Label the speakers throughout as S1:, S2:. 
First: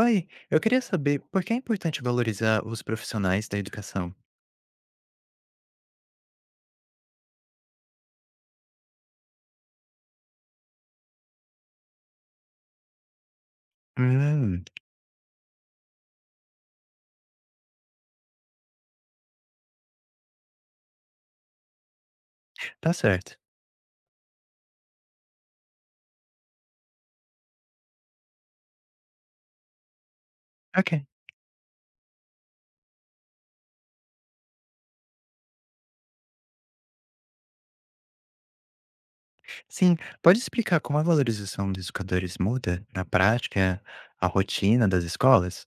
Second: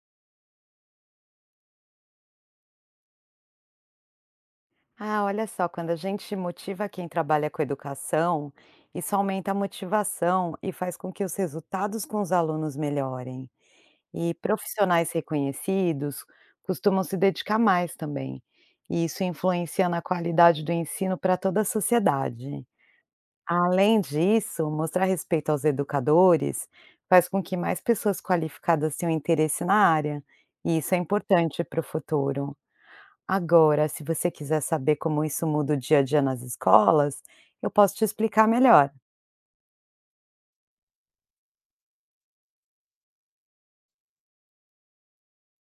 S1: Oi, eu queria saber por que é importante valorizar os profissionais da educação?
S2: Ah, olha só, quando a gente motiva quem trabalha com educação, isso aumenta a motivação e faz com que os resultados com os alunos melhorem. E
S1: Hum,
S2: profissionais reconhecidos costumam se dedicar mais também. E isso influencia na qualidade do ensino para toda a sociedade.
S1: tá certo.
S2: Além disso, mostrar respeito aos educadores faz com que mais pessoas qualificadas tenham interesse na área, e
S1: Ok.
S2: isso é importante para o futuro. Agora, se você quiser saber como isso muda o dia a dia nas escolas, eu posso te explicar melhor.
S1: Sim, pode explicar como a valorização dos educadores muda, na prática, a rotina das escolas?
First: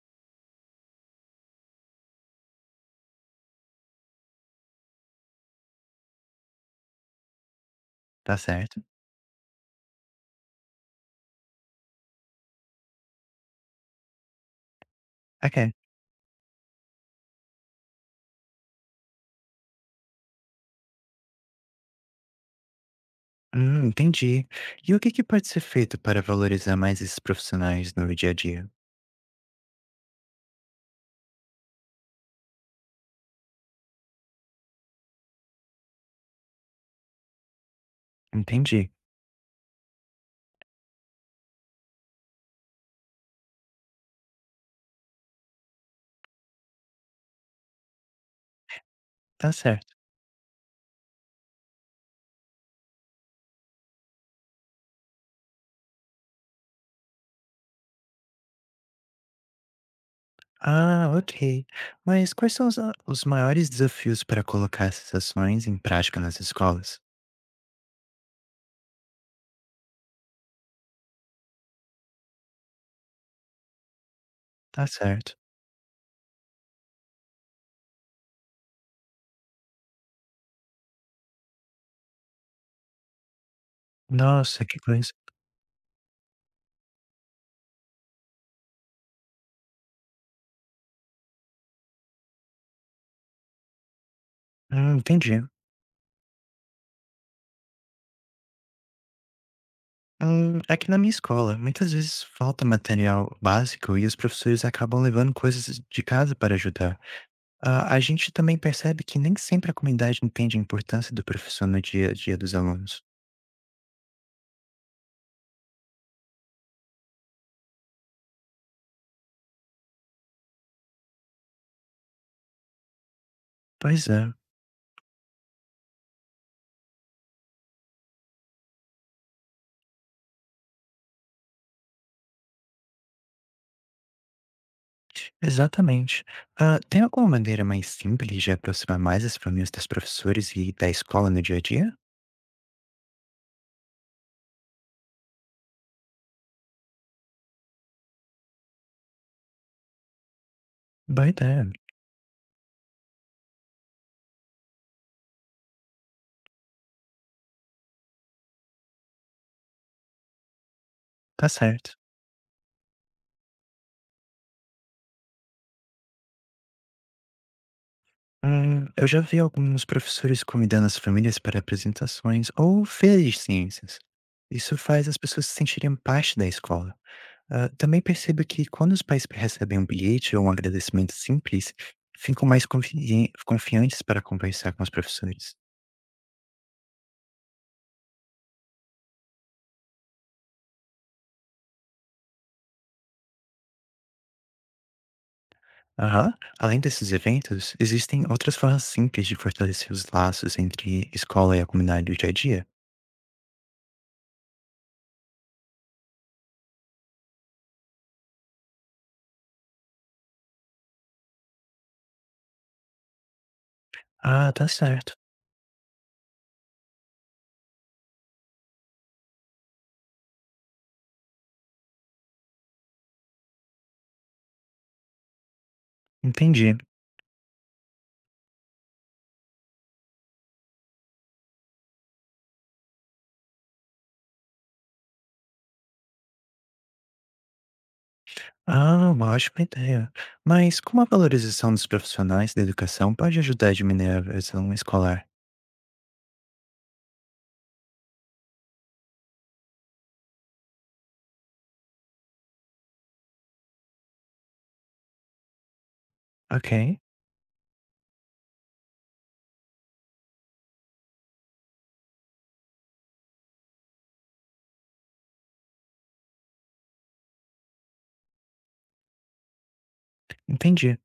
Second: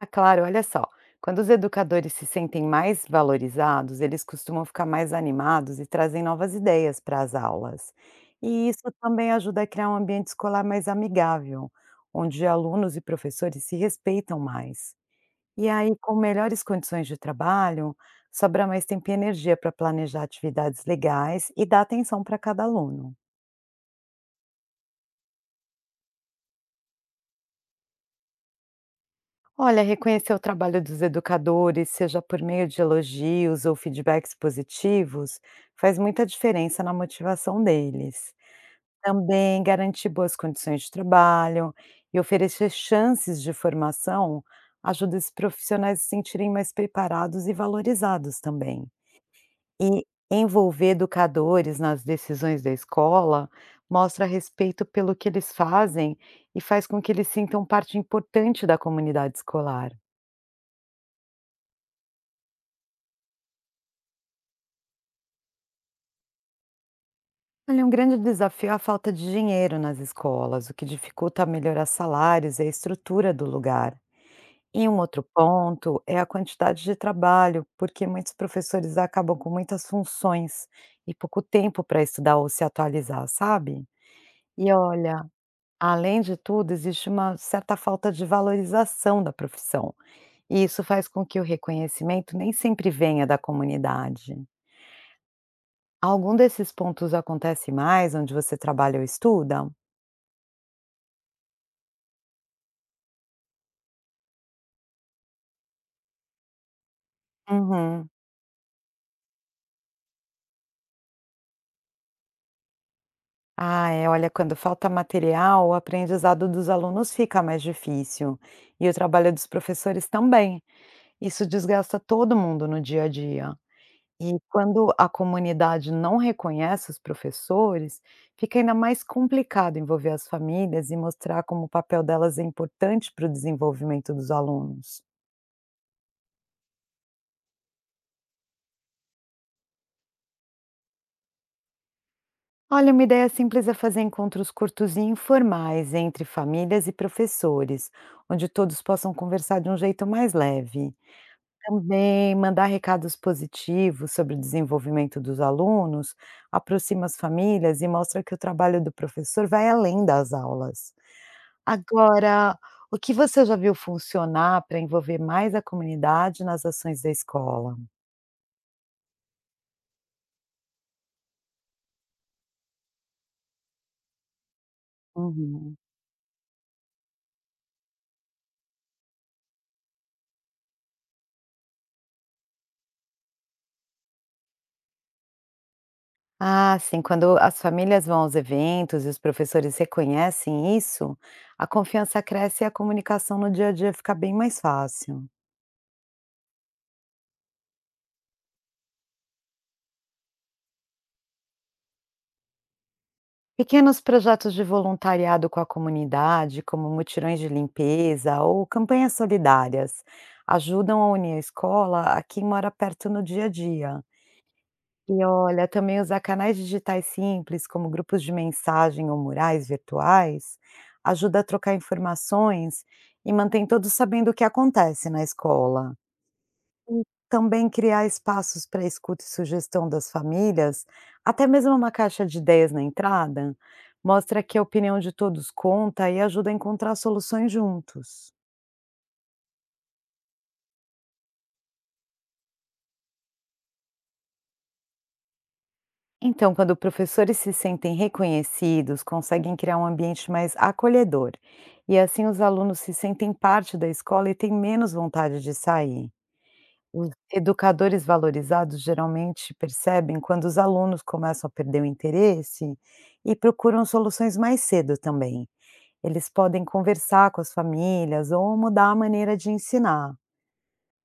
S2: Ah, claro, olha só. Quando os educadores se sentem mais valorizados, eles costumam ficar mais animados e trazem novas ideias para as aulas.
S1: Tá
S2: E
S1: certo.
S2: isso também ajuda a criar um ambiente escolar mais amigável, onde alunos e professores se respeitam mais.
S1: Ok.
S2: E aí, com melhores condições de trabalho, sobra mais tempo e energia para planejar atividades legais e dar atenção para cada aluno.
S1: Entendi. E o que que pode ser feito para valorizar mais esses profissionais no dia a dia?
S2: Olha, reconhecer o trabalho dos educadores, seja por meio de elogios ou feedbacks positivos, faz muita diferença na motivação deles.
S1: Entendi.
S2: Também garantir boas condições de trabalho e oferecer chances de formação ajuda esses profissionais a se sentirem mais preparados e valorizados também.
S1: Tá certo.
S2: E envolver educadores nas decisões da escola mostra respeito pelo que eles fazem e faz com que eles sintam parte importante da comunidade escolar.
S1: Ah, ok. Mas quais são os, os maiores desafios para colocar essas ações em prática nas escolas?
S2: Olha, um grande desafio é a falta de dinheiro nas escolas, o que dificulta melhorar salários e a estrutura do lugar.
S1: Tá
S2: E um outro
S1: certo.
S2: ponto é a quantidade de trabalho, porque muitos professores acabam com muitas funções e pouco tempo para estudar ou se atualizar, sabe?
S1: Nossa,
S2: E
S1: que coisa.
S2: olha, além de tudo, existe uma certa falta de valorização da profissão, e isso faz com que o reconhecimento nem sempre venha da comunidade.
S1: Entendi.
S2: Algum desses pontos acontece mais onde você trabalha ou estuda?
S1: Aqui na minha escola, muitas vezes falta material básico e os professores acabam levando coisas de casa para ajudar. Ah, a
S2: Uhum.
S1: gente também percebe que nem sempre a comunidade entende a importância do professor no dia a dia dos alunos.
S2: Ah, é, olha, quando falta material, o aprendizado dos alunos fica mais difícil e o trabalho dos professores também. Isso desgasta todo mundo no dia a dia.
S1: Pois é,
S2: E quando a comunidade não reconhece os professores, fica ainda mais complicado envolver as famílias e mostrar como o papel delas é importante para o desenvolvimento dos alunos.
S1: exatamente. Tem alguma maneira mais simples de aproximar mais as famílias dos professores e da escola no dia a dia?
S2: Olha, uma ideia simples é fazer encontros curtos e informais entre famílias e professores, onde todos possam conversar de um jeito mais leve.
S1: Boa ideia,
S2: Também mandar recados positivos sobre o desenvolvimento dos alunos aproxima as famílias e mostra que o trabalho do professor vai além das aulas.
S1: tá certo.
S2: Agora, o que você já viu funcionar para envolver mais a comunidade nas ações da escola?
S1: Eu já vi alguns professores convidando as famílias para apresentações ou feiras de ciências. Isso faz as pessoas se
S2: Uhum.
S1: sentirem parte da escola. Ah, também percebo que quando os pais recebem um bilhete ou um agradecimento simples, ficam mais confiantes para conversar com os professores.
S2: Ah, sim, quando as famílias vão aos eventos e os professores reconhecem isso, a confiança cresce e a comunicação no dia a dia fica bem mais fácil.
S1: Aham. Além desses eventos, existem outras formas simples de fortalecer os laços entre escola e a comunidade do dia a dia?
S2: Pequenos projetos de voluntariado com a comunidade, como mutirões de limpeza ou campanhas solidárias, ajudam a unir a escola a quem mora perto no dia a dia.
S1: Ah, tá certo.
S2: E olha, também usar canais digitais simples, como grupos de mensagem ou murais virtuais, ajuda a trocar informações e mantém todos sabendo o que acontece na escola.
S1: Entendi.
S2: Também criar espaços para escuta e sugestão das famílias, até mesmo uma caixa de ideias na entrada, mostra que a opinião de todos conta e ajuda a encontrar soluções juntos.
S1: Ah, uma ótima ideia. Mas como a valorização dos profissionais da educação pode ajudar a diminuir a evasão escolar?
S2: Então, quando professores se sentem reconhecidos, conseguem criar um ambiente mais acolhedor. E assim os alunos se sentem parte da escola e têm menos vontade de sair.
S1: Ok,
S2: Os educadores valorizados geralmente percebem quando os alunos começam a perder o interesse e procuram soluções mais cedo também. Eles podem conversar com as famílias ou mudar a maneira de ensinar.
S1: entendi.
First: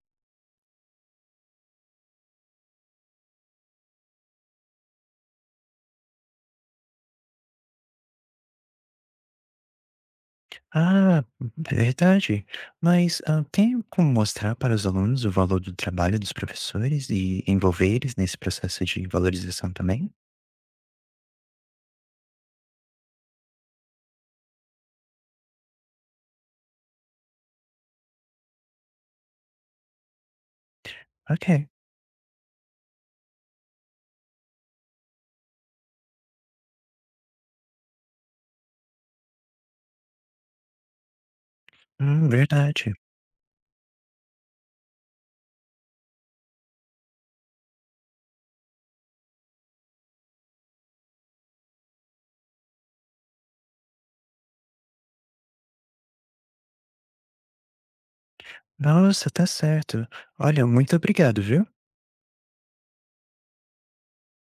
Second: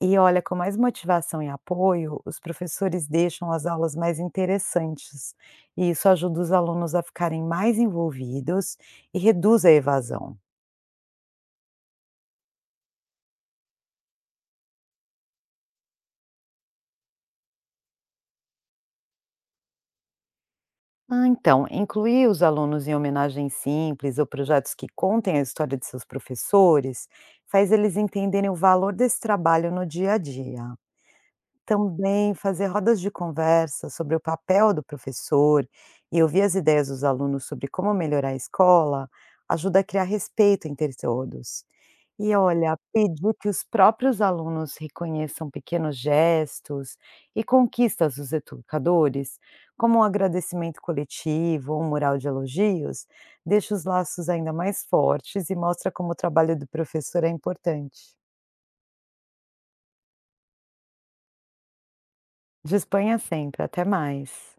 S2: E olha, com mais motivação e apoio, os professores deixam as aulas mais interessantes, e isso ajuda os alunos a ficarem mais envolvidos e reduz a evasão.
S1: Ah, verdade. Mas tem como mostrar para os alunos o valor do trabalho dos professores e envolver eles nesse processo de valorização também?
S2: Ah, então, incluir os alunos em homenagens simples ou projetos que contem a história de seus professores faz eles entenderem o valor desse trabalho no dia a dia.
S1: Ok,
S2: Também fazer rodas de conversa sobre o papel do professor e ouvir as ideias dos alunos sobre como melhorar a escola ajuda a criar respeito entre todos. E olha,
S1: verdade.
S2: pedir que os próprios alunos reconheçam pequenos gestos e conquistas dos educadores, como um agradecimento coletivo ou um mural de elogios, deixa os laços ainda mais fortes e mostra como o trabalho do professor é importante.
S1: Nossa, tá certo. Olha, muito obrigado, viu?
S2: De Espanha sempre, até mais.